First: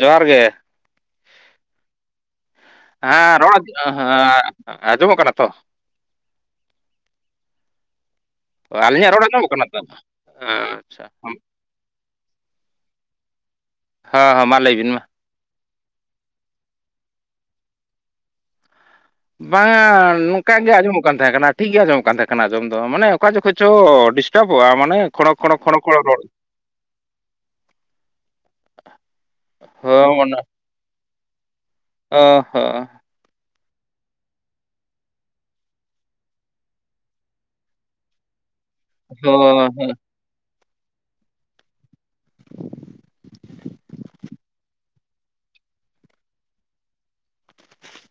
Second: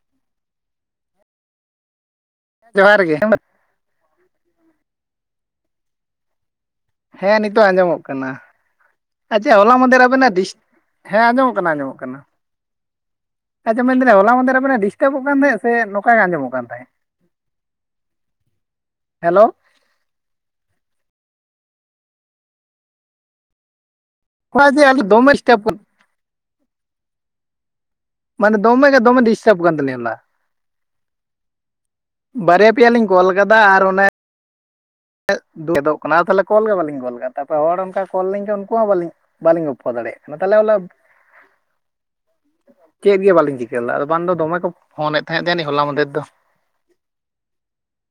ᱡᱚᱦᱟᱨ ᱜᱮ ᱡᱚᱦᱟᱨ ᱜᱮ ᱦᱮᱸ ᱨᱚᱬ ᱦᱮᱸ ᱟᱸᱡᱚᱢᱚᱜ ᱠᱟᱱᱟ ᱛᱚ? ᱦᱮᱸ ᱱᱤᱛᱚᱜ ᱟᱸᱡᱚᱢᱚᱜ ᱠᱟᱱᱟ ᱟᱹᱞᱤᱧᱟᱜ ᱨᱚᱲ ᱾ ᱟᱸᱡᱚᱢᱚᱜ ᱟᱪᱷᱟ ᱠᱟᱱᱟ ᱦᱚᱞᱟ ᱛᱚ ᱢᱟᱫᱷᱮᱨ ᱟᱵᱮᱱᱟᱜ ᱰᱤᱥ, ᱦᱮᱸ ᱟᱸᱡᱚᱢᱚᱜ ᱱᱚᱸᱠᱟᱱᱟᱜ ᱟᱸᱡᱚᱢᱚᱜ ᱠᱟᱱᱟ ᱾ ᱟᱪᱷᱟ ᱢᱮᱱ ᱫᱟᱞᱤᱱ ᱦᱚᱞᱟ ᱦᱮᱸ ᱢᱟ ᱢᱟᱫᱷᱮᱨ ᱟ. ᱞᱟᱹᱭ ᱵᱤᱱᱟᱜ ᱵᱤᱱ ᱢᱟ ᱰᱤᱥᱴᱟᱵᱚᱜ ᱚᱱᱮᱢᱮᱱᱮᱫ ᱥᱮ ᱱᱚᱝᱠᱟ ᱜᱮ ᱟᱸᱡᱚᱢᱚᱜ ᱠᱟᱱ ᱛᱟᱦᱮᱸᱫ ᱾ ᱦᱮᱞᱳ ᱵᱟᱝᱟ ᱱᱚᱝᱠᱟ ᱜᱮ ᱟᱸᱡᱚᱢᱚᱜ ᱠᱟᱱ ᱛᱟᱦᱮᱸ ᱠᱟᱱᱟ, ᱴᱷᱤᱠ ᱜᱮ ᱟᱸᱡᱚᱢᱚᱜ ᱠᱟᱱ ᱛᱟᱦᱮᱸ ᱠᱟᱱᱟ ᱟᱸᱡᱚᱢ ᱫᱚ, ᱢᱟᱱᱮ ᱚᱠᱟ ᱡᱚᱠᱷᱚᱡ ᱪᱚ ᱰᱤᱥᱴᱟ ᱦᱚᱞᱟ ᱚᱪᱚᱜᱳ-ᱟ ᱡᱮ ᱟᱹᱞᱤᱧ ᱢᱟᱱᱮ ᱫᱚᱢᱮ ᱠᱷᱚᱲᱚ ᱠᱷᱚᱲᱚ ᱰᱤᱥᱴᱟᱵ ᱠᱷᱚᱲᱚ ᱠᱷᱚᱲᱚ ᱨᱚᱲ ᱢᱟᱱᱮ ᱫᱚᱢᱮ ᱜᱮ ᱫᱚᱢᱮ ᱰᱤᱥᱴᱟᱵᱽ ᱠᱟᱱ ᱛᱟᱞᱤᱧᱟ ᱦᱚᱸ ᱦᱳᱞᱟ ᱾ ᱚᱱᱟ ᱦᱚᱸ ᱵᱟᱨᱭᱟ ᱯᱮᱭᱟ ᱞᱤᱧ ᱠᱚᱞ ᱟᱠᱟᱫᱟ, ᱟᱨ ᱚᱱᱮ ᱠᱷᱮᱫ ᱠᱷᱮᱫᱚᱜᱚᱜ ᱠᱟᱱᱟ, ᱟᱨ ᱛᱟᱦᱚᱞᱮ ᱠᱚᱞ ᱜᱮ ᱵᱟᱹᱞᱤᱧ ᱠᱚᱞ ᱠᱟᱫᱟ, ᱛᱟᱯᱳᱨ ᱦᱚᱲ ᱚᱱᱠᱟ ᱠᱚᱞ ᱞᱤᱧ ᱠᱷᱟᱱ ᱩᱱᱠᱩ ᱦᱚᱸ ᱟᱹᱞᱤᱧ ᱵᱟᱞᱤᱧ ᱦᱚᱸ ᱵᱟᱹᱞᱤᱧ ᱜᱚᱯᱷᱚ ᱦᱚᱸ ᱫᱟᱲᱮᱭᱟᱜᱼᱟ᱾ ᱦᱮ ᱛᱟᱦᱚᱞᱮ ᱦᱳᱞᱟ ᱪᱮᱫ ᱜᱮ ᱵᱟᱞᱤᱧ ᱪᱤᱠᱟᱹ ᱞᱮᱱᱟ, ᱟᱫᱚ ᱵᱟᱝ ᱫᱚ ᱫᱚᱢᱮ ᱠᱚ ᱯᱷᱳᱱᱮᱫ ᱛᱟᱦᱮᱸᱫ ᱦᱚᱞᱟ ᱢᱟᱫᱷᱮᱨ ᱫᱚ ᱾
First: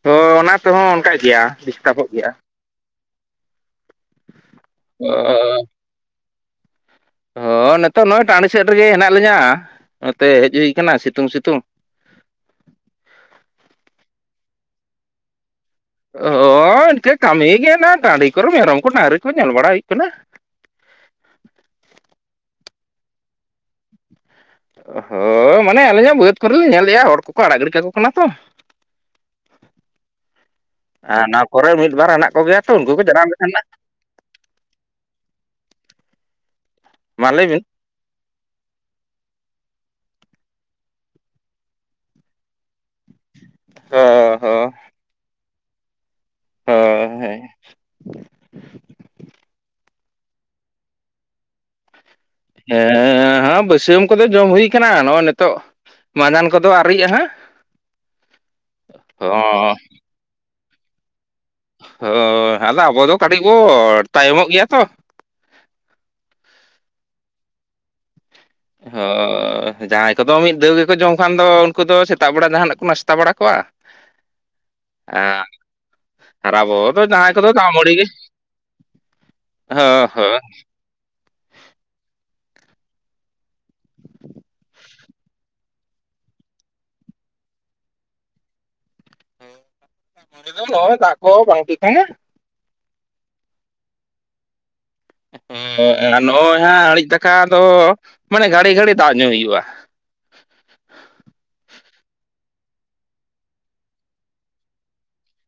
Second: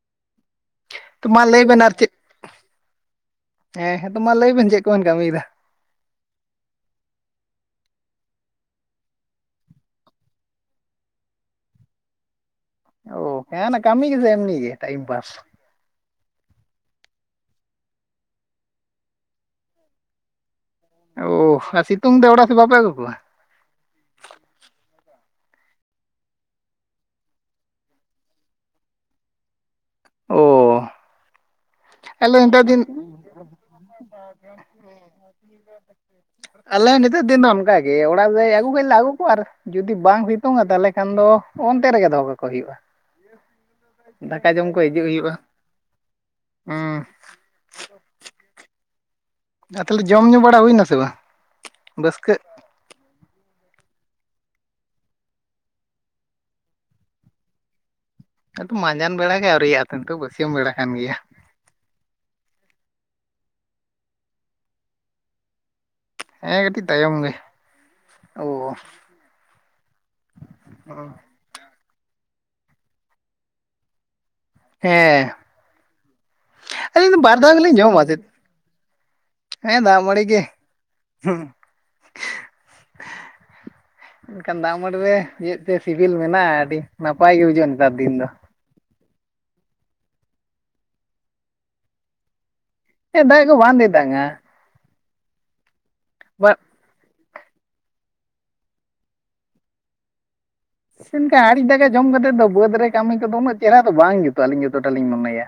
ᱦᱳᱭ ᱚᱱᱟ ᱛᱮᱦᱚᱸ ᱚᱱᱠᱟᱜ ᱛᱚ ᱢᱟ ᱜᱮᱭᱟ, ᱞᱟᱹᱭ ᱵᱮᱱ ᱟᱨ ᱰᱤᱥᱴᱟᱵᱚᱜ ᱪᱮᱫ ᱜᱮᱭᱟ᱾ ᱦᱮᱸ ᱦᱮᱸᱛᱳ ᱢᱟ ᱞᱟᱹᱭᱵᱮᱱ ᱪᱮᱫ? ᱠᱚᱵᱮᱱ ᱠᱟᱹᱢᱤᱭᱮᱫᱟ [unintelligible] ᱦᱳᱭ ᱱᱤᱛᱚᱜ ᱱᱚᱜᱼᱚᱭ ᱴᱟᱺᱰᱤ ᱥᱮᱫ ᱨᱮᱜᱮ ᱦᱮᱱᱟᱜ ᱞᱤᱧᱟ, ᱱᱚᱛᱮ ᱦᱮᱡ ᱦᱩᱭ ᱟᱠᱟᱱᱟ ᱥᱤᱛᱩᱝ ᱥᱤᱛᱩᱝ᱾ ᱚ ᱦᱮᱸ ᱠᱟᱹᱢᱤ ᱜᱮ ᱥᱮ ᱮᱢᱱᱤ ᱜᱮ ᱴᱟᱭᱢᱯᱟᱥ ᱦᱳᱭ ᱤᱱᱠᱟᱹ ᱠᱟᱹᱢᱤ ᱜᱮ ᱚᱱᱟ ᱴᱟᱺᱰᱤ ᱠᱚᱨᱮ ᱢᱮᱨᱚᱢ ᱠᱚ ᱰᱟᱹᱨᱤ ᱠᱚ ᱧᱮᱞ ᱵᱟᱲᱟ ᱦᱩᱭᱩᱜ ᱠᱟᱱᱟ᱾ ᱚᱦ ᱟᱨ ᱥᱤᱛᱩᱝ ᱫᱚ ᱚᱲᱟᱜ ᱥᱮᱫ ᱵᱟᱯᱮ ᱟᱹᱜᱩ ᱠᱚᱣᱟ? ᱦᱳᱭ ᱢᱟᱱᱮ ᱟᱹᱞᱤᱧ ᱦᱚᱸ ᱵᱟᱹᱫᱽ ᱠᱚᱨᱮᱞᱤᱧ ᱧᱮᱞᱮᱫᱼᱟ᱾ ᱦᱚᱲ ᱠᱚᱠᱚ ᱟᱲᱟᱜ ᱜᱤᱲᱤ ᱠᱟᱠᱚ ᱠᱟᱱᱟ ᱛᱚ᱾ ᱳ ᱟᱨ ᱱᱚᱣᱟ ᱠᱚᱨᱮ ᱢᱤᱫ ᱵᱟᱨ ᱦᱮᱱᱟᱜ ᱠᱚ ᱜᱮᱭᱟ ᱛᱚ, ᱩᱱᱠᱩ ᱠᱚ ᱡᱟᱱᱟᱢ ᱞᱮᱠᱷᱟᱱ ᱱᱟᱜ ᱟᱞᱮ ᱱᱤᱛᱚᱜ ᱢᱟ ᱫᱤᱱ ᱞᱟᱹᱭ ᱫᱚ ᱵᱤᱱ ᱚᱱᱠᱟ ᱜᱮ ᱭᱮ ᱚᱲᱟᱜ ᱞᱮ ᱟᱜᱩ ᱠᱷᱟᱱ ᱞᱮ ᱟᱜᱩ ᱠᱚ ᱟᱨ ᱡᱩᱫᱤ ᱵᱟᱝ ᱵᱤᱛᱩᱝᱼᱟ ᱛᱟᱦᱚᱞᱮ ᱠᱷᱟᱱ ᱫᱚ ᱚᱱᱛᱮ ᱨᱮᱜᱮ ᱫᱚᱦᱚ ᱠᱟᱠᱚ ᱦᱩᱭᱩᱜᱼᱟ᱾ ᱦᱳᱭ ᱫᱟᱠᱟ ᱡᱚᱢ ᱠᱚ ᱦᱤᱡᱩᱜ ᱦᱩᱭᱩᱜᱼᱟ᱾ ᱦᱩᱸ [inaudible] ᱟᱨ ᱛᱟᱦᱚᱞᱮ ᱡᱚᱢ ᱧᱩ ᱵᱟᱲᱟ ᱦᱩᱭᱱᱟ ᱥᱮ ᱵᱟᱝ, ᱵᱟᱹᱥᱠᱟᱹᱜ? ᱦᱮᱸᱻ ᱵᱟᱹᱥᱭᱟᱹᱢ ᱠᱚᱫᱚ ᱡᱚᱢ ᱦᱩᱭ ᱠᱟᱱᱟ, ᱱᱚᱜᱼᱚᱭ ᱱᱤᱛᱚᱜ, ᱢᱟᱸᱡᱟᱱ ᱠᱚᱫᱚ ᱟᱨᱶᱨᱤᱭᱟ ᱦᱟᱸᱜ᱾ ᱟᱫᱚ ᱢᱟᱸᱡᱟᱱ ᱵᱮᱲᱟ ᱜᱮ ᱦᱚᱸ ᱟᱹᱣᱨᱤᱭᱟᱜ-ᱟ ᱛᱚ ᱱᱤᱛᱚᱜ ᱵᱟᱹᱥᱭᱟᱹᱢ ᱵᱮᱲᱟ ᱠᱟᱱ ᱜᱮᱭᱟ᱾ ᱦᱳᱭ ᱟᱫᱚ ᱟᱵᱚ ᱫᱚ ᱠᱟᱹᱴᱤᱡ ᱵᱚ ᱛᱟᱭᱚᱢᱚᱜ ᱜᱮᱭᱟ ᱛᱚ ᱦᱮᱜᱮ ᱠᱟᱹᱴᱤᱡ ᱛᱟᱭᱚᱢ ᱜᱮ ᱚ ᱦᱳᱭ ᱡᱟᱦᱟᱸᱭ ᱠᱚᱫᱚ ᱢᱤᱫ ᱫᱟᱹᱣ ᱜᱮᱠᱚ ᱡᱚᱢ ᱠᱷᱟᱱ ᱫᱚ ᱩᱱᱠᱩ ᱫᱚ ᱥᱮᱛᱟᱜ ᱵᱮᱲᱟ ᱡᱟᱦᱟᱱᱟᱜ ᱠᱚ ᱱᱟᱥᱛᱟ ᱵᱟᱲᱟ ᱠᱚᱣᱟ ᱦᱮᱸ ᱟᱨ ᱟᱵᱚ ᱫᱚ ᱟᱹᱞᱤᱧ ᱡᱟᱦᱟᱸᱭ ᱵᱟᱨ ᱠᱚᱫᱚ ᱫᱷᱟᱣ ᱫᱟᱜᱽ ᱜᱮᱞᱤᱧ ᱢᱟᱹᱲᱤ ᱜᱮ, ᱡᱚᱢᱟ ᱪᱮᱫ ᱦᱳ ᱦᱳᱭ᱾ ᱦᱩᱸ [inaudible] ᱮᱱᱠᱷᱟᱱ ᱫᱟᱜ ᱢᱟᱹᱰᱤ ᱨᱮ ᱪᱮᱫ ᱛᱮ ᱥᱤᱵᱤᱞ ᱢᱮᱱᱟᱜᱼᱟ ᱟᱹᱰᱤ ᱱᱟᱯᱟᱭ ᱜᱮ ᱵᱩᱡᱩᱜᱼᱟ ᱱᱮᱛᱟᱨ ᱫᱤᱱ ᱫᱚ᱾ ᱡᱩᱫᱤᱢ ᱱᱚᱜᱚᱭᱚ ᱫᱟᱜ ᱠᱚ ᱵᱟᱝ ᱴᱷᱤᱠ-ᱟ᱾ ᱦᱮᱸ ᱫᱟᱜ ᱠᱚ ᱵᱟᱸᱝ ᱛᱮᱛᱟᱝ-ᱟ᱾ [inaudible] ᱵᱟᱭ ᱱᱚᱜᱼᱚᱭ ᱦᱟᱸᱜ ᱟᱬᱤᱡ ᱫᱟᱠᱟ ᱫᱚ ᱢᱟᱱᱮ ᱜᱷᱟᱹᱲᱤ ᱜᱷᱟᱹᱲᱤ ᱫᱟᱜᱽ ᱧᱩᱭ ᱦᱩᱭᱩᱜᱼᱟ᱾ [unintelligible] ᱟᱲᱤᱡ ᱫᱟᱠᱟ ᱡᱚᱢ ᱠᱟᱛᱮᱫ ᱫᱚ ᱵᱟᱹᱫᱽ ᱨᱮ ᱠᱟᱹᱢᱤ ᱠᱚᱫᱚ ᱩᱱᱟᱹᱜ ᱪᱮᱦᱨᱟ ᱫᱚ ᱵᱟᱝ ᱡᱩᱛᱩᱜ-ᱟ ᱟᱹᱞᱤᱧ ᱡᱚᱛᱚᱴᱟ ᱞᱤᱧ ᱢᱚᱱᱮᱭᱟ᱾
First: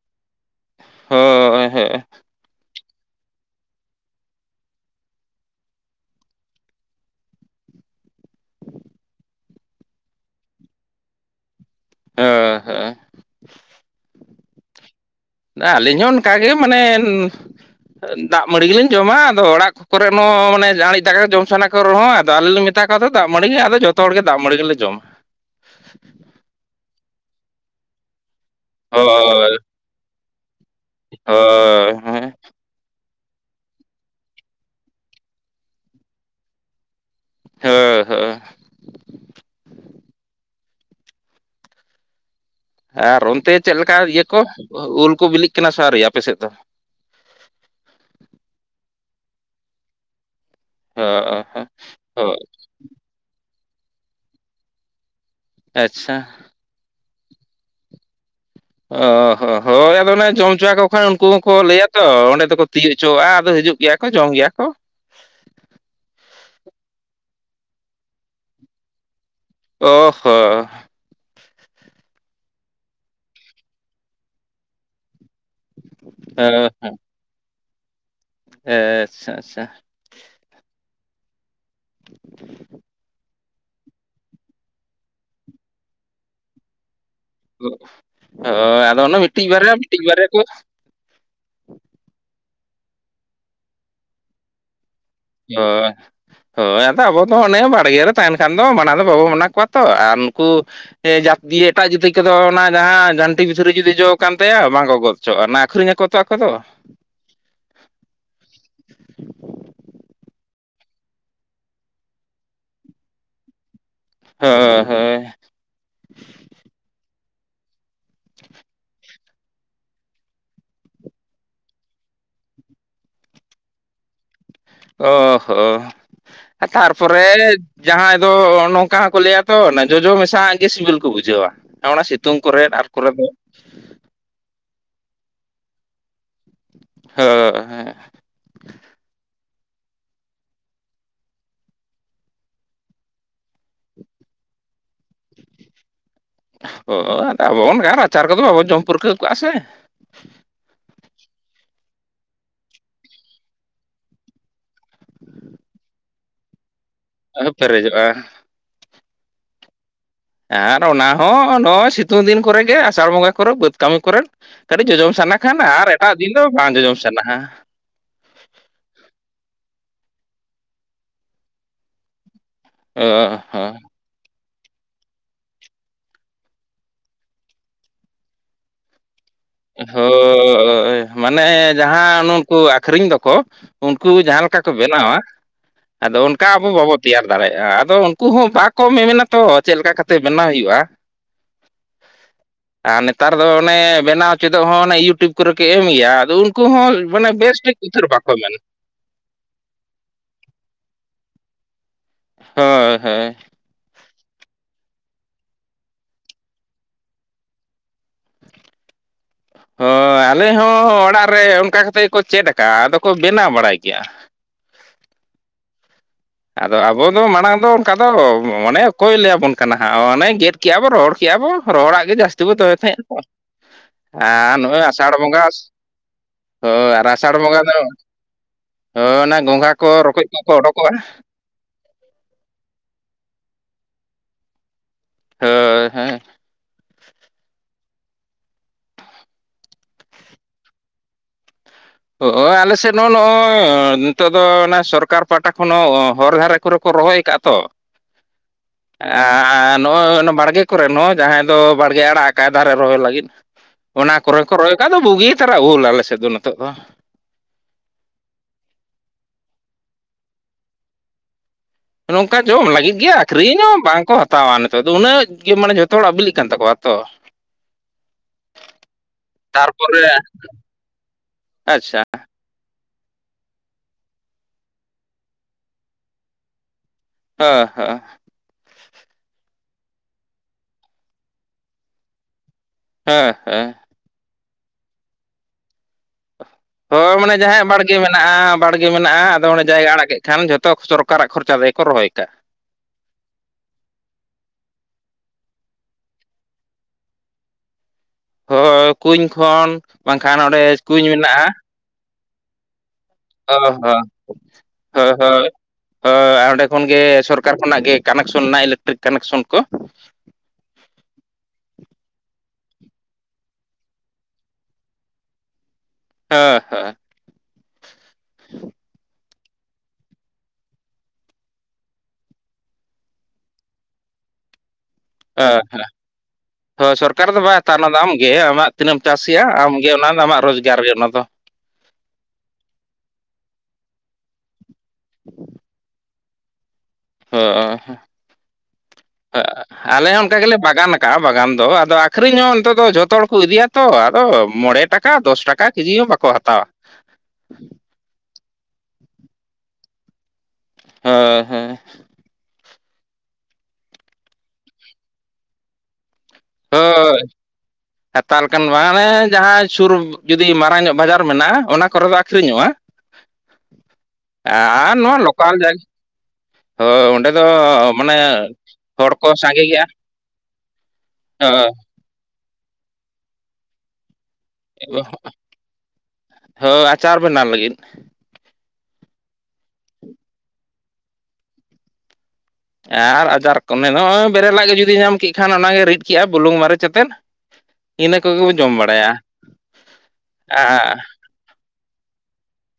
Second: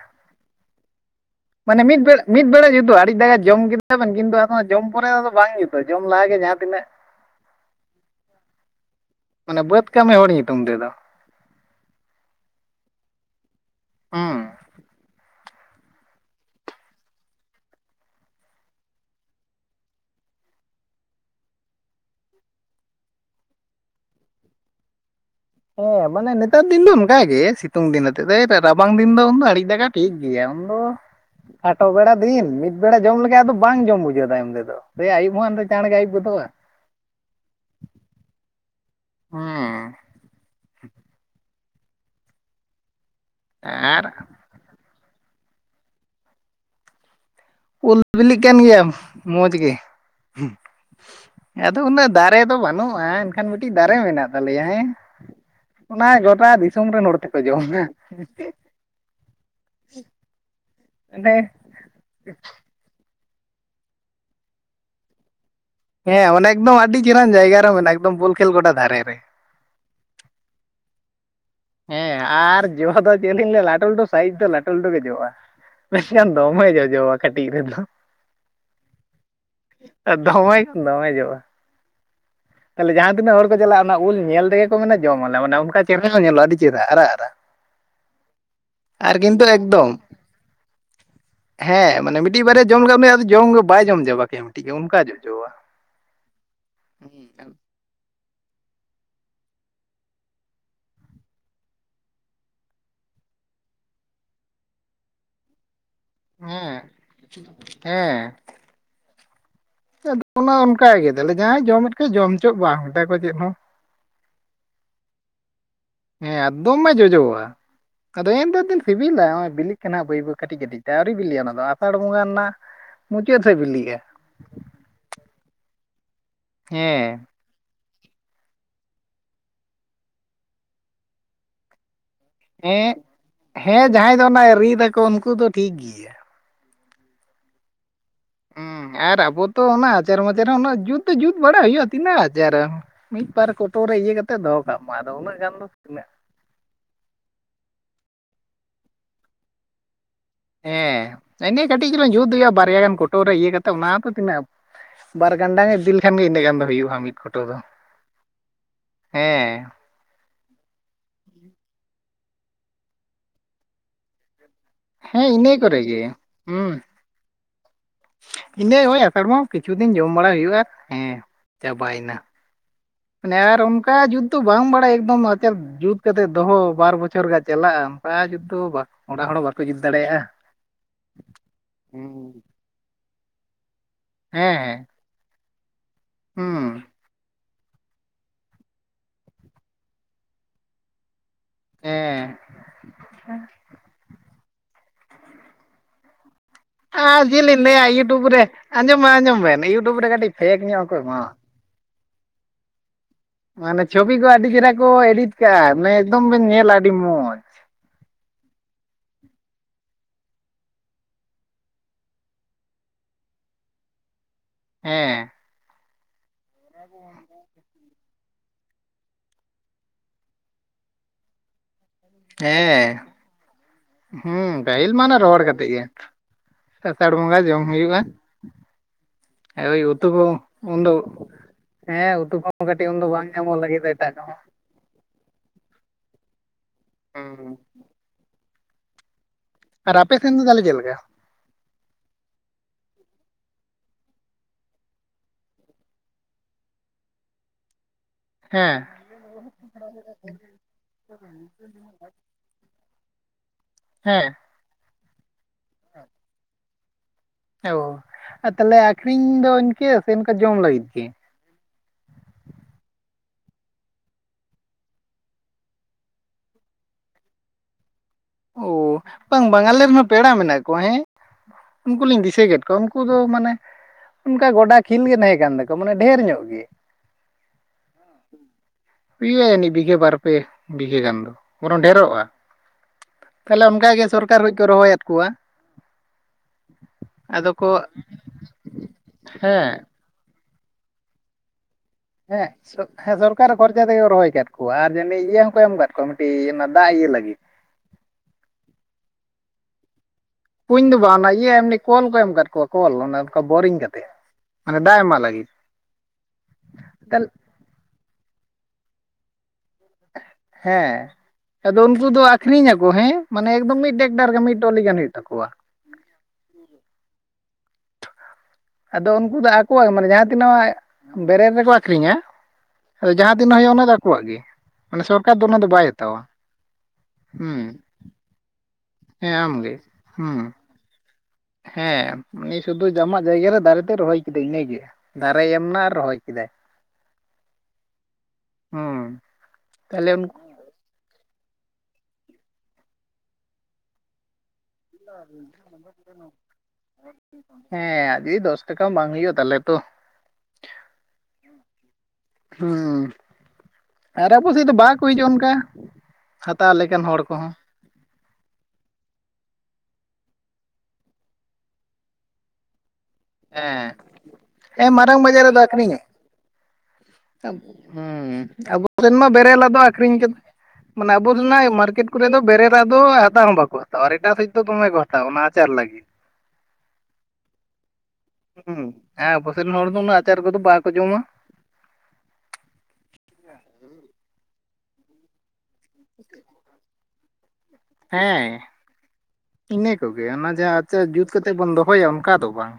[unintelligible] ᱢᱟᱱᱮ ᱢᱤᱫ ᱵᱮᱲᱟ ᱢᱤᱫ ᱵᱮᱲᱟ ᱡᱮᱦᱩᱛᱩ ᱟᱲᱤᱡ ᱫᱟᱠᱟ ᱡᱚᱢ ᱠᱮᱫᱟ ᱵᱤᱱ ᱠᱤᱱᱛᱩ ᱟᱨ ᱱᱚᱣᱟ ᱡᱚᱢ ᱯᱚᱨᱮ ᱫᱚ ᱟᱫᱚ ᱵᱟᱝ ᱡᱩᱛᱟ, ᱡᱚᱢ ᱞᱟᱦᱟᱜᱮ ᱡᱟᱦᱟᱸ ᱛᱤᱱᱟᱹᱜ ᱢᱟᱱᱮ ᱵᱟᱹᱫᱽ ᱠᱟᱹᱢᱤ ᱦᱚᱲ ᱧᱩᱛᱩᱢ ᱛᱮᱫᱚ [unintelligible] ᱦᱩᱸ ᱟᱹᱞᱤᱧ ᱦᱚᱸ ᱚᱱᱠᱟ ᱜᱮ ᱢᱟᱱᱮ ᱫᱟᱜ ᱢᱟᱹᱲᱤ ᱜᱮᱞᱤᱧ ᱡᱚᱢᱟ ᱟᱫᱚ ᱚᱲᱟᱜ ᱠᱚᱨᱮ ᱦᱚᱸ ᱢᱟᱱᱮ ᱡᱟᱸᱦᱟᱩᱲᱤᱡ ᱫᱟᱠᱟ ᱡᱚᱢ ᱥᱟᱱᱟ ᱠᱚ ᱨᱮᱦᱚᱸ ᱟᱫᱚ ᱟᱞᱮ ᱞᱮ ᱢᱮᱛᱟ ᱠᱚᱣᱟ ᱫᱟᱜ ᱢᱟᱲᱤ ᱜᱮ ᱟᱫᱚ ᱡᱚᱛᱚ ᱦᱚᱲ ᱜᱮ ᱫᱟᱜ ᱢᱟᱹᱲᱤ ᱜᱮᱞᱮ ᱡᱚᱢᱟ ᱦᱮᱸ ᱢᱟᱱᱮ ᱱᱮᱛᱟᱨ ᱫᱤᱱ ᱫᱚ ᱚᱱᱠᱟ ᱜᱮ ᱥᱤᱛᱩᱝ ᱫᱤᱱ ᱦᱚᱛᱮᱫ ᱛᱮ ᱨᱟᱵᱟᱝ ᱫᱤᱱ ᱫᱚ ᱩᱱ ᱫᱚ ᱦᱳᱭ ᱟᱬᱤᱡ ᱫᱟᱠᱟ ᱴᱷᱤᱠ ᱜᱮᱭᱟ ᱩᱱᱫᱚ ᱠᱷᱟᱴᱚ ᱦᱳᱭ ᱵᱮᱲᱟ ᱦᱮᱸ ᱫᱤᱱ ᱢᱤᱫ ᱵᱮᱲᱟ ᱡᱚᱢ ᱞᱮᱠᱷᱟᱱ ᱟᱫᱚ ᱵᱟᱝ ᱡᱚᱢ ᱵᱩᱷᱟᱹᱣ ᱛᱟᱭᱚᱢ ᱛᱮᱫᱚ ᱥᱮ ᱟᱹᱭᱩᱵ ᱦᱚᱸ ᱚᱱᱛᱮ ᱪᱟᱬ ᱜᱮ ᱟᱹᱭᱩᱵ ᱜᱚᱫᱚᱜᱼᱟ ᱦᱳᱭ ᱦᱳᱭ ᱦᱮᱸ ᱟᱨ ᱚᱱᱛᱮ ᱪᱮᱫ ᱞᱮᱠᱟ ᱟᱨ ᱤᱭᱟᱹ ᱠᱚ ᱩᱞ ᱠᱚ ᱵᱤᱞᱤᱜ ᱠᱟᱱᱟ ᱥᱮ ᱟᱣᱨᱤ ᱟᱯᱮ ᱥᱮᱫ ᱫᱚ ᱩᱞ ᱵᱤᱞᱤᱜ ᱠᱟᱱ ᱜᱮᱭᱟ ᱢᱚᱸᱡᱽ ᱜᱮ ᱦᱳᱭ ᱟᱫᱚ ᱩᱱᱟᱹᱜ ᱦᱳᱭ ᱫᱟᱨᱮ ᱫᱚ ᱵᱟᱹᱱᱩᱜᱼᱟ ᱮᱱᱠᱷᱟᱱ ᱢᱤᱫ ᱢᱤᱫᱴᱤᱡ ᱫᱟᱨᱮ ᱢᱮᱱᱟᱜ ᱛᱟᱞᱮᱭᱟ ᱦᱮᱸ ᱚᱱᱟ ᱟᱪᱪᱷᱟ ᱜᱚᱴᱟ ᱫᱤᱥᱚᱢ ᱨᱮᱱ ᱦᱚᱲ ᱛᱮᱠᱚ ᱡᱚᱢᱟ ᱚ ᱦᱚᱸ ᱦᱳᱭ ᱟᱫᱚ ᱚᱱᱮ ᱡᱚᱢ ᱦᱚᱪᱚ ᱣᱟᱠᱚ ᱠᱷᱟᱱ ᱩᱱᱠᱩ ᱦᱚᱸ ᱢᱟᱱᱮ ᱠᱚ ᱞᱟᱹᱭ ᱭᱟᱛᱚ ᱚᱸᱰᱮ ᱫᱚᱠᱚ ᱛᱤᱭᱳᱜ ᱦᱚᱪᱚᱣᱟᱜᱼᱟ ᱟᱫᱚ ᱦᱤᱡᱩᱜ ᱜᱮᱭᱟ ᱠᱚ ᱡᱚᱢ ᱜᱮᱭᱟ ᱠᱚ ᱦᱮᱸ ᱚᱱᱮ ᱮᱠᱫᱚᱢ ᱟᱹᱰᱤ ᱪᱮᱦᱨᱟᱱ ᱡᱟᱭᱜᱟ ᱨᱮ ᱢᱮᱱᱟᱜᱼᱟ ᱮᱠᱫᱚᱢ ᱵᱚᱞ ᱠᱷᱮᱞ ᱜᱚᱰᱟ ᱫᱷᱟᱨᱮ ᱨᱮ ᱚᱦᱟ ᱦᱮᱸ ᱟᱨ ᱡᱚ ᱫᱚ ᱪᱮᱫ ᱞᱤᱧ ᱞᱟᱹᱭᱟ ᱞᱟᱹᱴᱩ ᱞᱟᱹᱴᱩ ᱥᱟᱭᱤᱡ ᱫᱚ ᱞᱟᱹᱴᱩ ᱞᱟᱹᱴᱩ ᱜᱮ ᱡᱚᱜᱼᱟ ᱢᱮᱱᱠᱷᱟᱱ ᱫᱚᱢᱮ ᱡᱚᱡᱚᱣᱟ ᱠᱟᱹᱴᱤᱡ ᱨᱮ ᱫᱚ ᱟᱪᱪᱷᱟ ᱟᱪᱪᱷᱟ ᱫᱚᱢᱮ ᱫᱚᱢᱮ ᱡᱚᱜᱼᱟ᱾ ᱛᱟᱦᱚᱞᱮ ᱡᱟᱦᱟᱸ ᱛᱤᱱᱟᱹᱜ ᱦᱚᱲ ᱪᱟᱞᱟᱜ᱾ ᱚᱱᱟ ᱩᱞ ᱧᱮᱞ ᱛᱮᱜᱮ ᱠᱚ ᱢᱮᱱᱟ ᱡᱚᱢ ᱟᱞᱮ᱾ ᱢᱟᱱᱮ ᱚᱱᱠᱟ ᱪᱮᱦᱨᱟ ᱧᱮᱞᱚᱜᱼᱟ, ᱟᱹᱰᱤ ᱪᱮᱦᱨᱟ ᱟᱨᱟᱜ ᱟᱨᱟᱜ ᱦᱚᱭ ᱟᱫᱚ ᱟᱨ ᱚᱱᱟ ᱠᱤᱱᱛᱩ ᱢᱤᱫᱴᱤᱡ ᱵᱟᱨᱭᱟ ᱮᱠᱫᱚᱢ ᱢᱤᱫᱴᱤᱡ ᱵᱟᱨᱭᱟ ᱠᱚ, ᱦᱮᱸ ᱢᱟᱱᱮ ᱢᱤᱫᱴᱤᱡ ᱵᱟᱨᱭᱟ ᱡᱚᱢ ᱠᱟᱜ ᱢᱮ᱾ ᱟᱫᱚ ᱡᱚᱢ ᱜᱮ ᱵᱟᱭ ᱡᱚᱢ ᱪᱟᱵᱟ ᱠᱮᱭᱟ᱾ ᱢᱤᱫᱴᱤᱡ ᱜᱟᱱ ᱦᱚᱸ ᱚᱱᱠᱟ ᱡᱚᱡᱚ ᱦᱮᱸ ᱦᱳᱭ ᱟᱫᱚ ᱟᱵᱚ ᱫᱚ ᱚᱱᱮ ᱵᱟᱲ ᱜᱮ ᱨᱮ ᱛᱟᱦᱮᱱ ᱠᱷᱟᱱ ᱫᱚ ᱢᱟᱱᱟ ᱫᱚ ᱵᱟᱵᱚ ᱢᱟᱱᱟ ᱠᱚᱣᱟ ᱛᱚ ᱟᱨ ᱱᱩᱠᱩ ᱮᱴᱟᱜ ᱡᱟᱹᱛᱤ ᱠᱚᱫᱚ ᱚᱱᱟ ᱡᱟᱦᱟᱸ ᱡᱷᱟᱱᱴᱤ ᱵᱷᱤᱛᱨᱤ ᱨᱮ ᱡᱩᱫᱤ ᱡᱚ ᱦᱟᱠᱟᱱ ᱛᱟᱭᱟ ᱵᱟᱝ ᱠᱚ ᱜᱚᱫ ᱚᱪᱚ ᱣᱟᱜᱼᱟ᱾ ᱚᱱᱟ ᱟᱹᱠᱷᱨᱤᱧ ᱟᱠᱚ ᱠᱚᱫᱚ ᱦᱮᱸ ᱟᱫᱚ ᱚᱱᱠᱟ ᱜᱮ ᱛᱟᱦᱚᱞᱮ ᱡᱟᱦᱟᱸᱭ ᱡᱚᱢᱮᱫ ᱠᱷᱟᱱ ᱡᱚᱢ ᱦᱚᱪᱚ ᱣᱟᱱ ᱠᱚ ᱵᱟᱭ ᱢᱮᱭᱟ ᱠᱚᱣᱟ ᱪᱮᱫ ᱦᱚᱸ? ᱦᱳᱭ ᱦᱳᱭ ᱦᱮᱸ ᱫᱚᱢᱮ ᱡᱚᱡᱚᱣᱟ᱾ ᱟᱫᱚ ᱮᱱᱛᱮ ᱫᱤᱱ ᱥᱤᱵᱤᱞᱟ ᱱᱚᱜᱼᱚᱭ ᱵᱤᱞᱤᱜ ᱠᱟᱱᱟ ᱦᱟᱜ ᱵᱟᱹᱭᱼᱵᱟᱹᱭ ᱠᱟᱹᱴᱤᱡ ᱠᱟᱹᱴᱤᱡ ᱛᱮ‌ ᱟᱹᱣᱨᱤ ᱵᱤᱞᱤᱜᱼᱟ᱾ ᱚᱱᱟ ᱫᱚ ᱟᱥᱟᱲ ᱵᱚᱸᱜᱟ ᱨᱮᱱᱟᱜ ᱢᱩᱪᱟᱹᱫ ᱥᱮᱫ ᱵᱤᱞᱤᱜᱼᱟ᱾ ᱚ ᱦᱚᱸ ᱛᱟᱨᱯᱚᱨᱮ ᱦᱮᱸ ᱡᱟᱦᱟᱸᱭ ᱫᱚ ᱱᱚᱝᱠᱟ ᱦᱚᱸᱠᱚ ᱞᱟᱹᱭᱟ ᱛᱚ᱾ ᱡᱚᱡᱚ ᱢᱮᱥᱟ ᱦᱟᱜ ᱜᱮ ᱥᱤᱵᱤᱞ ᱠᱚ ᱵᱩᱡᱷᱟᱹᱣᱟ᱾ ᱚᱱᱟ ᱥᱤᱛᱩᱝ ᱠᱚᱨᱮ ᱟᱨ ᱦᱮᱸ ᱠᱚᱨᱮ ᱫᱚ ᱦᱮᱸ ᱡᱟᱦᱟᱸᱭ ᱫᱚ ᱚᱱᱮ ᱨᱤᱫ ᱟᱠᱚ ᱩᱱᱠᱩ ᱫᱚ ᱴᱷᱤᱠ ᱜᱮᱭᱟ᱾ ᱦᱳᱭ ᱦᱮᱸ ᱟᱨ ᱟᱵᱚ ᱛᱚ᱾ ᱚᱱᱟ ᱟᱪᱟᱨ ᱢᱟᱪᱟᱨ ᱦᱚᱸ ᱡᱩᱛ ᱫᱚ ᱡᱩᱛ ᱵᱟᱲᱟᱭ ᱦᱩᱭᱩᱜᱼᱟ, ᱛᱤᱱᱟᱹᱜ ᱟᱪᱟᱨ ᱢᱤᱫ ᱵᱟᱨ ᱠᱚᱴᱚᱨ ᱨᱮ ᱤᱭᱟᱹ ᱠᱟᱛᱮ ᱫᱚᱦᱚ ᱠᱟᱜ ᱢᱟ᱾ ᱟᱫᱚ ᱩᱱᱟᱹᱜ ᱜᱟᱱ ᱫᱚ ᱛᱤᱱᱟᱹᱜ ᱚ ᱟᱵᱚ ᱚᱱᱠᱟ ᱟᱪᱟᱨ ᱠᱚᱫᱚ ᱵᱟᱵᱚᱱ ᱡᱚᱢ ᱯᱟᱹᱨᱠᱟᱹᱣ ᱠᱚᱜᱼᱟ ᱥᱮ᱾ ᱦᱮᱸ ᱱᱮᱱᱤᱭᱟᱹ ᱠᱟᱹᱴᱤᱡ ᱜᱮᱞᱟᱧ ᱡᱩᱛ ᱦᱩᱭᱩᱜᱼᱟ᱾ ᱵᱟᱨᱭᱟ ᱜᱟᱱ ᱠᱚᱴᱚᱨ ᱨᱮ ᱤᱭᱟᱹ ᱠᱟᱛᱮᱫ ᱚᱱᱟ ᱫᱚ ᱛᱤᱱᱟᱹᱜ ᱵᱟᱨ ᱜᱟᱱᱰᱟ ᱤᱫᱤ ᱞᱮᱠᱷᱟᱱ ᱜᱮ ᱤᱱᱟᱹᱜ ᱜᱟᱱ ᱫᱚ ᱦᱩᱭᱩᱜᱼᱟ᱾ ᱢᱤᱫ ᱠᱚᱴᱳᱨ ᱫᱚ ᱯᱮᱨᱮᱡᱚᱜᱼᱟ᱾ ᱦᱮᱸ ᱟᱨ ᱚᱱᱟ ᱦᱚᱸ ᱱᱚᱼᱚᱭ ᱥᱤᱛᱩᱝ ᱫᱤᱱ ᱠᱚᱨᱮ ᱜᱮ ᱟᱥᱟᱲ ᱵᱚᱸᱜᱟ ᱠᱚᱨᱮ ᱵᱟᱹᱫᱽ ᱠᱟᱹᱢᱤ ᱠᱚᱨᱮ ᱠᱟᱹᱴᱤᱡ ᱡᱚᱡᱚᱢ ᱦᱮᱸ ᱥᱟᱱᱟ ᱤᱱᱟᱹ ᱠᱷᱟᱱ ᱠᱚᱨᱮ ᱟᱨ ᱜᱮ ᱮᱴᱟᱜ ᱫᱤᱱ ᱫᱚ ᱦᱩᱸ ᱵᱟᱝ ᱡᱚᱡᱚᱢ ᱥᱟᱱᱟ᱾ ᱤᱱᱟᱹ ᱦᱳᱭ ᱟᱥᱟᱲ ᱵᱚᱸᱜᱟ ᱠᱤᱪᱷᱩ ᱫᱤᱱ ᱡᱚᱢ ᱵᱟᱲᱟ ᱦᱩᱭᱩᱜᱼᱟ ᱦᱮᱸ ᱪᱟᱵᱟᱭᱮᱱᱟ᱾ ᱢᱟᱱᱮ ᱟᱨ ᱚᱱᱠᱟ ᱡᱩᱛ ᱫᱚ ᱵᱟᱝ ᱵᱟᱲᱟᱭᱟ ᱮᱠᱫᱚᱢ ᱟᱪᱟᱨ ᱡᱩᱛ ᱠᱟᱛᱮᱫ ᱫᱚᱦᱚ ᱵᱟᱨ ᱵᱚᱪᱷᱚᱨ ᱜᱟᱱ ᱪᱟᱞᱟᱜᱼᱟ᱾ ᱚᱱᱠᱟ ᱡᱩᱛ ᱫᱚ ᱵᱟ ᱚᱲᱟᱜ ᱦᱚᱲ ᱵᱟ ᱦᱳᱭ ᱢᱟᱱᱮ ᱡᱟᱸᱦᱟᱸ ᱦᱮᱸ ᱱᱩᱸᱠᱩ ᱟᱹᱠᱷᱨᱤᱧ ᱫᱚᱠᱚ᱾ ᱩᱱᱠᱩ ᱡᱟᱸᱦᱟᱸ ᱞᱮᱠᱟ ᱠᱚ ᱦᱮᱸ ᱵᱮᱱᱟᱣᱟ᱾ ᱟᱫᱚ ᱚᱱᱠᱟ ᱦᱩᱸ ᱟᱵᱚ ᱵᱟᱵᱚ ᱛᱮᱭᱟᱨ ᱫᱟᱲᱮᱭᱟᱜᱼᱟ᱾ ᱟᱫᱚ ᱩᱱᱠᱩ ᱦᱚᱸ ᱵᱟᱠᱚ ᱢᱮᱢᱮᱱᱟ ᱛᱚ᱾ ᱪᱮᱫ ᱞᱮᱠᱟ ᱠᱟᱛᱮᱫ ᱵᱮᱱᱟᱣ ᱦᱩᱭᱩᱜᱼᱟ? ᱦᱮᱸ ᱟᱨ ᱱᱮᱛᱟᱨ ᱫᱚ ᱚᱱᱮ ᱵᱮᱱᱟᱣ ᱪᱮᱫᱚᱜ ᱦᱚᱸ᱾ ᱚᱱᱟ ᱤᱭᱩᱴᱩᱵᱽ ᱠᱚᱨᱮ ᱠᱚ ᱮᱢ ᱜᱮᱭᱟ, ᱟᱫᱚ ᱩᱱᱠᱩ ᱦᱚᱸ ᱟᱨ ᱢᱟᱱᱮ ᱪᱮᱫ ᱞᱤᱧ ᱵᱮᱥᱴᱷᱤᱠ ᱞᱟᱹᱭᱟ ᱩᱛᱷᱟᱹᱨ ᱤᱭᱩᱴᱩᱵᱽ ᱵᱟᱠᱚ ᱨᱮ ᱢᱮᱱᱟ᱾ ᱟᱸᱡᱚᱢ ᱢᱮ ᱟᱸᱡᱚᱢ ᱵᱮᱱ ᱤᱭᱩᱴᱩᱵᱽ ᱨᱮ ᱠᱟᱴᱤᱡ ᱯᱷᱮᱠ ᱧᱚᱜ ᱠᱚ ᱮᱢᱟ᱾ ᱦᱚᱭ ᱦᱚᱭ ᱢᱟᱱᱮ ᱪᱷᱚᱵᱤ ᱠᱚ ᱟᱰᱤ ᱪᱮᱨᱦᱟ ᱠᱚ ᱮᱰᱤᱴ ᱠᱟᱜᱼᱟ, ᱢᱮ ᱮᱠᱫᱚᱢ ᱵᱮᱱ ᱧᱮᱞᱟ ᱟᱹᱰᱤ ᱢᱚᱸᱡᱽ᱾ ᱦᱳᱭ ᱟᱞᱮ ᱦᱚᱸ ᱚᱲᱟᱜ ᱨᱮ ᱚᱱᱠᱟ ᱠᱟᱛᱮᱫ ᱜᱮᱠᱚ ᱪᱮᱫ ᱟᱠᱟᱜᱼᱟ᱾ ᱟᱫᱚ ᱠᱚ ᱵᱮᱱᱟᱣ ᱵᱟᱲᱟᱭ ᱜᱮᱭᱟ᱾ ᱦᱮᱸ ᱟᱫᱚ ᱟᱵᱚ ᱫᱚ ᱢᱟᱲᱟᱝ ᱫᱚ ᱚᱱᱠᱟ ᱫᱚ ᱢᱟᱱᱮ ᱚᱠᱚᱭ ᱞᱟᱹᱭᱟᱵᱚᱱ ᱠᱟᱱᱟ ᱦᱟᱸᱜ᱾ ᱚᱱᱮ ᱜᱮᱫ ᱠᱮᱜᱼᱟ ᱵᱚᱱ ᱨᱚᱦᱚᱲ ᱠᱮᱜᱼᱟ ᱵᱚ᱾ ᱨᱚᱦᱚᱲᱟᱜ ᱜᱮ ᱡᱟᱹᱥᱛᱤ ᱵᱩ ᱫᱚᱦᱚᱭ ᱦᱮᱸ ᱛᱟᱦᱮᱸᱜ ᱛᱚ᱾ ᱟᱨ ᱦᱩᱸ ᱱᱚᱜᱼᱚᱭ ᱯᱟᱹᱦᱤᱞ ᱟᱥᱟᱲ ᱢᱟᱱᱮ ᱨᱚᱲ ᱵᱚᱸᱜᱟ᱾ ᱠᱟᱛᱮᱜ ᱜᱮ ᱦᱳᱭ ᱟᱨ ᱟᱥᱟᱲ ᱵᱚᱸᱜᱟ ᱫᱚ ᱦᱳ ᱚᱱᱟ ᱜᱚᱸᱝᱜᱷᱟ ᱳᱭ ᱠᱚ, ᱩᱛᱩ ᱨᱚᱠᱚᱡ ᱠᱚᱠᱚ ᱚᱰᱚᱠᱚᱜᱼᱟ᱾ ᱩᱱᱫᱚ ᱦᱮᱸ ᱩᱛᱩ ᱠᱚᱸᱦᱚᱸ ᱠᱟᱹᱴᱤᱡ ᱩᱱᱫᱚ ᱵᱟᱝ ᱧᱟᱢᱚᱜ ᱞᱟᱹᱜᱤᱫ ᱮᱴᱟᱜ ᱮᱴᱟᱜ ᱦᱚᱸ᱾ ᱦᱳᱭ ᱦᱮᱸ ᱦᱚᱸ ᱟᱨ ᱟᱯᱮ ᱥᱮᱱ ᱫᱚ ᱛᱟᱞᱮ ᱪᱮᱫ ᱞᱮᱠᱟ? ᱟᱞᱮ ᱥᱮᱫ ᱦᱚᱸ ᱱᱚᱜᱼᱚᱭ ᱱᱤᱛᱚᱜ ᱫᱚ ᱚᱱᱟ ᱥᱚᱨᱠᱟᱨ ᱯᱟᱦᱴᱟ ᱠᱷᱚᱱ ᱦᱚᱸ ᱦᱚᱨ ᱫᱷᱟᱨᱮ᱾ [inaudible] ᱨᱚᱦᱚᱭ ᱠᱟᱜᱼᱟ ᱛᱚ ᱦᱮᱸ ᱱᱚᱜᱼᱚᱭ ᱵᱟᱲᱜᱮ ᱠᱚᱨᱮ ᱦᱚᱸ ᱡᱟᱸᱦᱟᱸᱭ ᱫᱚ ᱵᱟᱲᱜᱮ ᱟᱲᱟᱜ ᱠᱟᱜᱼᱟᱭ ᱫᱟᱨᱮ ᱨᱚᱦᱚᱭ ᱞᱟᱜᱤᱫ᱾ ᱚᱱᱟ ᱦᱮᱸ ᱠᱚᱨᱮ ᱠᱚ ᱨᱚᱦᱚᱭ ᱠᱟᱜᱼᱟ ᱫᱚ ᱵᱩᱜᱤ ᱛᱚᱨᱟ ᱩᱞ ᱟᱞᱮ ᱥᱮᱫ ᱫᱚ ᱱᱤᱛᱚᱜ ᱫᱚ᱾ ᱚ ᱛᱟᱦᱞᱮ ᱟᱠᱷᱨᱤᱧ ᱫᱚ ᱤᱱᱠᱟᱹ ᱥᱮ ᱤᱱᱠᱟᱹ ᱡᱚᱢ ᱞᱟᱹᱜᱤᱫ ᱜᱮ ᱱᱚᱝᱠᱟ ᱡᱚᱢ ᱞᱟᱜᱤᱫ ᱜᱮᱭᱟ ᱟᱠᱷᱨᱤᱧ ᱫᱚ ᱵᱟᱝᱠᱚ ᱦᱟᱛᱟᱣᱟ ᱱᱤᱛᱚᱜ ᱫᱚ ᱩᱱᱟᱹᱜ ᱜᱮ, ᱢᱟᱱᱮ ᱡᱷᱚᱛᱚ ᱦᱚᱲᱟᱜ ᱵᱤᱞᱤᱜ ᱠᱟᱱ ᱛᱟᱠᱚᱣᱟ ᱛᱚ [unintelligible] ᱳᱻ ᱵᱟᱝ ᱵᱟᱝ ᱟᱞᱮ ᱨᱮᱱᱢᱟ ᱛᱟᱨᱯᱚᱨᱮ ᱯᱮᱲᱟ ᱢᱮᱱᱟᱜ ᱠᱚᱣᱟ ᱦᱮᱸ ᱩᱱᱠᱩ ᱟᱪᱪᱷᱟ ᱞᱤᱧ ᱫᱤᱥᱟᱹ ᱠᱮᱫ᱾ ᱩᱱᱠᱩ ᱫᱚ ᱢᱟᱱᱮ ᱚᱱᱠᱟ ᱜᱚᱰᱟ ᱠᱷᱤᱞ ᱜᱮ ᱛᱟᱦᱮᱸ ᱠᱟᱱ ᱛᱟᱠᱚ ᱢᱟᱱᱮ ᱰᱷᱮᱨ ᱧᱚᱜ ᱜᱮ ᱟ ᱦᱟᱸ ᱤᱭᱟᱹ ᱟᱹᱱᱤᱡ ᱵᱤᱜᱷᱟᱹ ᱵᱟᱨ ᱯᱮ ᱵᱤᱜᱷᱟᱹ ᱜᱟᱱ ᱫᱚ ᱵᱚᱨᱚᱝ ᱰᱷᱮᱨᱚᱜᱼᱟ᱾ ᱦᱳᱭ ᱛᱟᱞᱦᱮ ᱦᱳᱭ ᱚᱱᱠᱟᱜᱤ ᱥᱚᱨᱠᱟᱨ ᱠᱷᱚᱪ ᱠᱚ ᱨᱚᱦᱚᱭᱟᱫ ᱠᱚᱣᱟ᱾ ᱦᱚᱭ ᱢᱟᱱᱮ ᱟᱫᱚ ᱡᱟᱸᱦᱟᱸᱭᱟᱜ ᱠᱚ ᱵᱟᱲᱜᱮ ᱢᱮᱱᱟᱜᱼᱟ ᱵᱟᱲᱜᱮ ᱢᱮᱱᱟᱜᱼᱟ ᱟᱫᱚ ᱚᱸᱰᱮ ᱦᱮᱸ ᱡᱟᱭᱜᱟ ᱟᱲᱟᱜ ᱠᱮᱜ ᱠᱷᱟᱱ ᱡᱷᱚᱛᱚ ᱥᱚᱨᱠᱟᱨᱟᱜ ᱠᱷᱚᱨᱪᱟ ᱛᱮᱠᱚ ᱨᱚᱦᱚᱭ ᱠᱟᱜ᱾ ᱦᱮᱸ ᱥᱚᱨᱠᱟᱨᱟᱜ ᱠᱷᱚᱨᱪᱟ ᱛᱮᱜᱮ ᱠᱚ ᱨᱚᱦᱚᱭ ᱠᱟᱫ ᱠᱚᱣᱟ ᱟᱨ ᱡᱟᱱᱤᱡ ᱤᱭᱟᱹ ᱦᱚᱸᱠᱚ ᱮᱢ ᱠᱟᱫ ᱠᱚᱣᱟ ᱢᱤᱫᱴᱤᱡ ᱚᱱᱟ ᱫᱟᱜ ᱤᱭᱟᱹ ᱞᱟᱜᱤᱫ ᱦᱳ ᱠᱩᱧ ᱠᱷᱚᱱ ᱵᱟᱝᱠᱷᱟᱱ ᱚᱸᱰᱮ ᱫᱚ ᱠᱩᱧ ᱵᱟᱝ ᱚᱱᱟ ᱢᱮᱱᱟᱜᱼᱟ᱾ ᱤᱭᱟᱹ ᱮᱢᱱᱤ ᱠᱚᱞ ᱠᱚ ᱮᱢ ᱠᱟᱫ ᱠᱚᱣᱟ ᱠᱚᱞ ᱚᱱᱟ᱾ ᱦᱚᱭ ᱦᱚᱭ ᱞᱟᱹᱜᱤᱫ ᱦᱚᱭ ᱚᱸᱰᱮ ᱠᱷᱚᱱ ᱜᱮ ᱛᱟᱦᱞᱮ᱾ ᱥᱚᱨ ᱠᱟᱨ ᱠᱷᱚᱱᱟᱜ ᱜᱮ ᱠᱟᱱᱮᱠᱥᱚᱱ ᱱᱟᱭ ᱤᱞᱮᱠᱴᱨᱤᱠ ᱠᱟᱱᱮᱠᱥᱚᱱ ᱠᱚ᱾ ᱦᱮᱸ ᱟᱫᱚ ᱩᱱᱠᱩ ᱫᱚ ᱟᱠᱷᱨᱤᱧ ᱟᱠᱚ ᱦᱮᱸ ᱢᱟᱱᱮ ᱮᱠᱫᱚᱢ ᱢᱤᱫ ᱴᱮᱠᱴᱟᱨ ᱜᱟᱱ ᱢᱤᱫ ᱴᱚᱞᱤ ᱜᱟᱱ ᱦᱩᱭᱩᱜ ᱛᱟᱠᱚᱣᱟ᱾ [unintelligible] ᱟᱫᱚ ᱩᱱᱠᱩ ᱫᱚ ᱟᱠᱚᱣᱟᱜ ᱢᱟᱱᱮ ᱡᱟᱸᱦᱟᱸ ᱛᱤᱱᱟᱹᱜ ᱵᱮᱨᱮᱞ ᱨᱮᱠᱚ ᱟᱠᱷᱨᱤᱧᱟ᱾ ᱟᱫᱚ ᱡᱟᱸᱦᱟᱸ ᱛᱤᱱᱟᱹᱜ ᱦᱩᱭᱩᱜᱼᱟ ᱚᱱᱟ ᱫᱚ ᱟᱠᱩᱣᱟᱜ ᱜᱮ ᱢᱟᱱᱮ ᱥᱚᱨᱠᱟᱨ ᱫᱚ ᱚᱱᱟ ᱦᱳᱭ ᱫᱚ ᱵᱟᱭ ᱦᱟᱛᱟᱣᱟ ᱦᱳᱭ ᱥᱚᱨᱠᱟᱨ ᱫᱚ ᱵᱟᱭ ᱦᱩᱸ ᱦᱟᱛᱟ ᱚᱱᱟ ᱫᱚ ᱟᱢᱜᱮ ᱟᱢᱟᱜ ᱛᱤᱱᱟᱹᱜ ᱮᱢ ᱦᱮᱸ ᱪᱟᱥᱤᱭᱟ ᱟᱢᱜᱮ ᱚᱱᱟ ᱫᱚ ᱟᱢᱟᱜ ᱦᱩᱸ ᱨᱚᱡᱽᱜᱟᱨ ᱜᱮ ᱚᱱᱟ ᱫᱚ᱾ ᱦᱮᱸ ᱩᱱᱤ ᱥᱩᱫᱷᱩ ᱡᱟᱢᱟᱜ ᱡᱟᱭᱜᱟᱨᱮ ᱫᱟᱨᱮ ᱛᱮᱫ ᱨᱚᱦᱚᱭ ᱠᱤᱫᱟᱹᱧ ᱤᱱᱟᱹᱜᱮ ᱫᱟᱨᱮᱭ ᱮᱢ ᱱᱟ ᱟᱨ ᱨᱚᱦᱚᱭ ᱠᱮᱫᱟᱭ [inaudible] ᱟᱞᱮ ᱛᱟᱦᱞᱮ ᱦᱚᱸ ᱚᱱᱠᱟ ᱩᱱᱠᱩ ᱜᱮᱞᱮ ᱵᱟᱜᱟᱱ ᱠᱟᱜᱼᱟ ᱵᱟᱜᱟᱱ ᱫᱚ ᱟᱫᱚ ᱟᱠᱷᱨᱤᱧ ᱦᱚᱸ ᱱᱤᱛᱚᱜ ᱫᱚ ᱡᱷᱚᱛᱚ ᱦᱚᱲ ᱠᱩ ᱤᱫᱤᱭᱟ ᱛᱚ ᱟᱫᱚ ᱢᱚᱬᱮ᱾ ᱴᱟᱠᱟ ᱫᱚᱥ ᱴᱟᱠᱟ ᱠᱮᱡᱤ ᱦᱚᱸ ᱵᱟᱠᱚ ᱦᱟᱛᱟᱣᱟ᱾ ᱦᱮᱸ ᱫᱚᱥ ᱴᱟᱠᱟ ᱦᱚᱸ ᱵᱟᱝ ᱦᱩᱭᱩᱜᱼᱟ ᱛᱟᱦᱚᱞᱮ ᱛᱚ [unintelligible] ᱦᱩᱸ ᱟᱨ ᱟᱵᱚ ᱥᱮᱫ ᱫᱚ ᱵᱟᱠᱚ ᱦᱤᱡᱩᱜᱼᱟ ᱚᱱᱠᱟ, ᱦᱟᱛᱟᱣᱟ ᱞᱮᱠᱟᱱ ᱦᱳᱭ ᱦᱚᱲ ᱠᱚᱦᱚᱸ [unintelligible] ᱦᱟᱛᱟᱣ ᱞᱮᱠᱟᱱ ᱵᱟᱝ ᱟᱱᱮ ᱡᱟᱦᱟᱸ ᱥᱩᱨ ᱡᱩᱫᱤ ᱢᱟᱨᱟᱝ ᱧᱚᱜ ᱵᱟᱡᱟᱨ ᱢᱮᱱᱟᱜᱼᱟ ᱚᱱᱟ ᱠᱚᱨᱮ ᱫᱚ ᱟᱹᱠᱷᱚᱨᱤᱧᱚᱜᱼᱟ᱾ ᱦᱮᱸ ᱦᱮᱸ ᱟᱨ ᱱᱚᱣᱟ ᱢᱟᱨᱟᱝ ᱵᱟᱡᱟᱨ ᱞᱳᱠᱟᱞ ᱨᱮᱫᱚ ᱡᱟᱭᱜᱟ ᱟᱠᱷᱨᱤᱧᱚᱜ ᱦᱳᱭ ᱚᱸᱰᱮ ᱫᱚ ᱢᱟᱱᱮ ᱦᱩᱸ ᱟᱵᱚ ᱦᱚᱲ ᱥᱮᱱ ᱢᱟ ᱠᱚ ᱥᱟᱸᱜᱮ ᱵᱮᱨᱮᱞᱟ ᱫᱚ ᱜᱮᱭᱟ ᱟᱹᱠᱷᱚᱨᱤᱧ ᱠᱮᱫᱟ ᱢᱟᱱᱮ ᱟᱵᱚᱱᱟᱜ ᱦᱳᱭ ᱢᱟᱨᱠᱮᱴ ᱠᱚᱨᱮ ᱫᱚ ᱵᱮᱨᱮᱞᱟᱜ ᱫᱚ ᱦᱟᱛᱟᱣ ᱦᱚᱸ ᱵᱟᱠᱚ ᱦᱟᱛᱟᱣᱟ ᱟᱨ ᱮᱴᱟᱜ ᱥᱮᱫ᱾ ᱫᱚᱢᱮ ᱠᱚ ᱦᱟᱛᱟᱣᱼᱟ ᱚᱱᱟ ᱟᱪᱟᱨ ᱞᱟᱹᱜᱤᱫ ᱦᱳᱭ ᱟᱪᱟᱨ ᱵᱮᱱᱟᱣ ᱞᱟᱹᱜᱤᱫ ᱦᱩ ᱦᱮᱸ ᱟᱵᱚᱥᱮᱫ ᱨᱮᱱ ᱦᱚᱲ ᱫᱚ ᱩᱱᱟᱹᱜ ᱟᱪᱟᱨ ᱠᱚᱫᱚ ᱵᱟᱠᱚ ᱡᱚᱢᱟ᱾ ᱟᱨ ᱟᱡᱟᱨ ᱠᱚᱱᱮ ᱱᱚᱜᱼᱚᱭ ᱵᱮᱨᱮᱞᱟᱜ ᱜᱮ ᱡᱩᱫᱤ ᱧᱟᱢ ᱠᱮ ᱠᱷᱟᱱ ᱚᱱᱟᱜᱮ ᱨᱤᱫ ᱠᱮᱫᱮᱜᱼᱟ ᱵᱩᱞᱩᱝ ᱢᱟᱨᱮᱪ ᱟᱛᱮᱫ᱾ ᱤᱱᱟᱹ ᱠᱚᱜᱮ ᱦᱮᱸ ᱵᱚᱱ ᱡᱚᱢ ᱵᱟᱲᱟᱭᱟ ᱤᱱᱟᱹ ᱠᱚᱜᱮ ᱚᱱᱟ ᱡᱟᱦᱟᱸ ᱟᱨ ᱡᱩᱛ ᱠᱟᱛᱮᱫ ᱵᱚᱱ ᱫᱚᱦᱚᱭᱟ ᱚᱱᱠᱟ ᱫᱚ ᱵᱟᱝ᱾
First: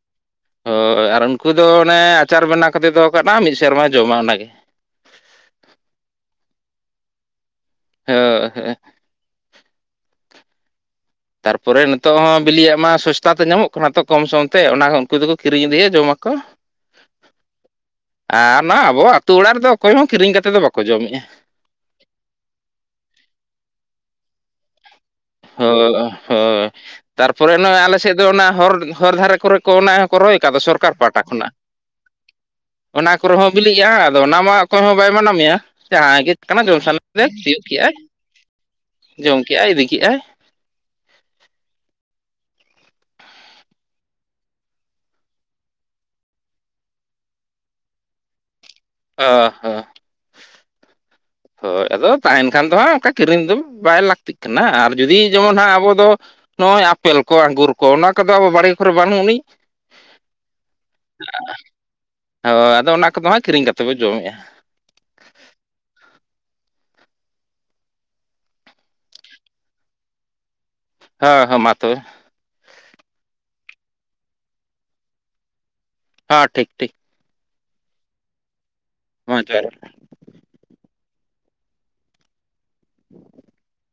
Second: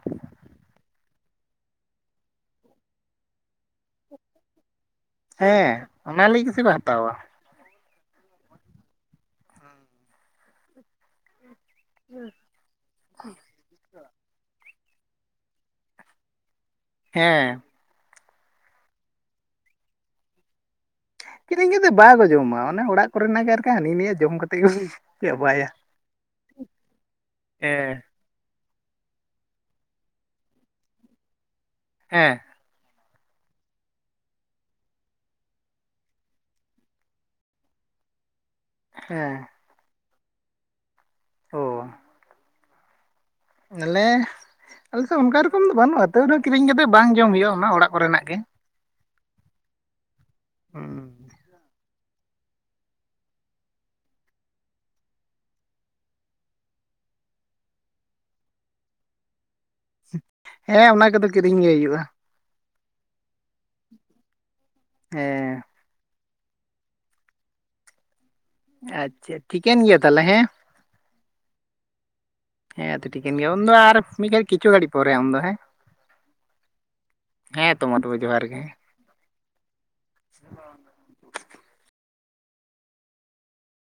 ᱦᱳᱭ ᱟᱨ ᱩᱱᱠᱩ ᱫᱚ ᱚᱱᱮ ᱟᱪᱟᱨ ᱵᱮᱱᱟᱣ ᱠᱟᱛᱮᱫ ᱫᱚᱦ ᱠᱟᱜᱼᱟ ᱢᱤᱫ ᱥᱮᱨᱢᱟᱭ ᱡᱚᱢᱟ ᱚᱱᱟᱜᱮ ᱦᱮᱸ ᱚᱱᱟ ᱞᱟᱹᱜᱤᱫ ᱥᱮᱠᱚ ᱦᱟᱛᱟᱣᱟ ᱦᱳᱭ ᱦᱳᱭ ᱛᱟᱨᱯᱚᱨᱮ ᱱᱤᱛᱚᱜ ᱦᱚᱸ᱾ ᱵᱤᱞᱤᱭᱟᱜ ᱢᱟ ᱥᱚᱥᱛᱟ ᱛᱮ ᱧᱟᱢᱚᱜ ᱠᱟᱱᱟ ᱛᱚ ᱠᱚᱢ ᱥᱚᱢ ᱛᱮ ᱚᱱᱟ ᱩᱱᱠᱩ ᱫᱚᱠᱚ ᱠᱤᱨᱤᱧ ᱤᱫᱤᱭᱟ ᱡᱚᱢᱟᱠ᱾ ᱦᱮᱸ ᱟᱨ ᱱᱚᱣᱟ ᱟᱵᱚ ᱟᱛᱩ ᱚᱲᱟᱜ ᱨᱮᱫᱚ ᱚᱠᱚᱭ ᱦᱚᱸ ᱠᱤᱨᱤᱧ ᱠᱟᱛᱮᱫ ᱫᱚ ᱵᱟᱠᱚ ᱡᱚᱢᱮᱜᱼᱟ ᱠᱤᱨᱤᱧ ᱠᱟᱛᱮ ᱵᱟᱠᱚ ᱡᱚᱢᱟ ᱚᱱᱮ ᱚᱲᱟᱜ ᱠᱚᱨᱮᱱᱟᱜ ᱜᱮ ᱟᱨᱠᱤ ᱦᱟᱹᱱᱤᱭᱟᱹᱟᱜ ᱡᱚᱢ ᱠᱟᱛᱮᱫ ᱜᱮ ᱦᱳᱭ ᱦᱳᱭ ᱛᱟᱨᱯᱚᱨᱮ ᱱᱚᱜᱼᱚᱭ ᱦᱮᱸ ᱟᱞᱮᱥᱮᱫ ᱫᱚ ᱚᱱᱟ ᱦᱚᱨ ᱦᱚᱨ ᱫᱷᱟᱨᱮ ᱠᱚᱨᱮ ᱠᱚ ᱚᱱᱟ ᱦᱚᱸᱠᱚ ᱨᱚᱦᱚᱭ ᱠᱟᱫ ᱫᱚ ᱥᱚᱨᱠᱟᱨ ᱯᱟᱦᱟᱴᱟ ᱠᱷᱚᱱᱟᱜ ᱦᱮᱸ ᱚᱱᱟ ᱠᱚᱨᱮ ᱦᱚᱸ ᱵᱤᱞᱤᱜ ᱜᱮᱭᱟ ᱟᱫᱚ ᱚᱱᱟ ᱢᱟ ᱚᱠᱚᱭ ᱦᱚᱸ ᱵᱟᱭ ᱢᱟᱱᱟᱢᱮᱭᱟ ᱡᱟᱦᱟᱸ ᱜᱮ [unintelligible] ᱛᱤᱭᱳᱜ ᱠᱮᱟᱭ ᱡᱚᱢ ᱦᱮᱸ ᱠᱮᱫᱟᱭ ᱤᱫᱤ ᱠᱮᱫᱟᱭ ᱚ ᱟᱞᱮ ᱟᱞᱮᱥᱮᱫ ᱚᱱᱠᱟ ᱨᱚᱠᱚᱢ ᱫᱚ ᱵᱟᱹᱱᱩᱜᱼᱟ ᱛᱟᱹᱣᱱᱟ ᱠᱤᱨᱤᱧ ᱠᱟᱛᱮ ᱵᱟᱝ ᱡᱚᱢ ᱦᱩᱭᱩᱜᱼᱟ ᱚᱱᱟ ᱚᱲᱟᱜ ᱠᱚᱨᱮᱱᱟᱜ ᱜᱮ ᱚ ᱦᱚᱸ ᱦᱩᱸ ᱦᱳᱭ ᱟᱫᱚ ᱛᱟᱦᱮᱱ ᱠᱷᱟᱱ ᱫᱚ ᱦᱟᱸᱜ ᱚᱱᱠᱟ ᱠᱤᱨᱤᱧ ᱫᱚ ᱵᱟᱭ ᱞᱟᱹᱠᱛᱤᱜ ᱠᱟᱱᱟ ᱟᱨ ᱡᱩᱫᱤ ᱡᱮᱢᱚᱱ ᱦᱟᱸᱜ ᱟᱵᱚ ᱫᱚ ᱱᱚᱜᱼᱚᱭ ᱟᱯᱮᱞ ᱠᱚ ᱟᱝᱜᱩᱨ ᱠᱚ ᱚᱱᱟ ᱠᱚᱫᱚ ᱟᱵᱚ ᱵᱟᱲᱮ ᱠᱚᱨᱮ ᱵᱟᱹᱱᱩᱜ ᱩᱱᱤᱡ ᱦᱮᱸ ᱚᱱᱟ ᱠᱚᱫᱚ ᱠᱤᱨᱤᱧ ᱜᱮ ᱦᱩᱭᱩᱜᱼᱟ ᱦᱳᱭ ᱟᱫᱚ ᱚᱱᱟ ᱠᱚᱫᱚ ᱦᱟᱸᱜ ᱠᱤᱨᱤᱧ ᱠᱟᱛᱮᱫ ᱵᱚ ᱡᱚᱢᱮᱫᱼᱟ ᱦᱮᱸ ᱟᱪᱪᱷᱟ ᱴᱷᱤᱠᱟᱹᱱ ᱜᱮᱭᱟ ᱛᱟᱦᱚᱞᱮ ᱦᱮᱸ ᱦᱚᱭ ᱦᱚᱸ ᱢᱟ ᱛᱚᱵᱮ ᱦᱮᱸ ᱛᱚ ᱴᱷᱤᱠᱟᱹᱱ ᱜᱮᱭᱟ ᱩᱱᱫᱚ ᱟᱨ ᱦᱚᱸ ᱢᱤᱫ ᱜᱷᱟᱹᱲᱤ ᱠᱤᱪᱩ ᱜᱟᱹᱲᱤ ᱯᱚᱨᱮ ᱟᱢᱫᱚ ᱦᱮᱸ ᱦᱚ ᱴᱷᱤᱠ ᱴᱷᱤᱠ ᱦᱮᱸ ᱛᱚ ᱢᱟ ᱛᱚᱵᱮ ᱡᱚᱦᱟᱨ ᱜᱮ ᱦᱚᱸ ᱡᱚᱦᱟᱨ ᱜᱮ ᱜᱚᱝᱠᱮ [unintelligible] [inaudible]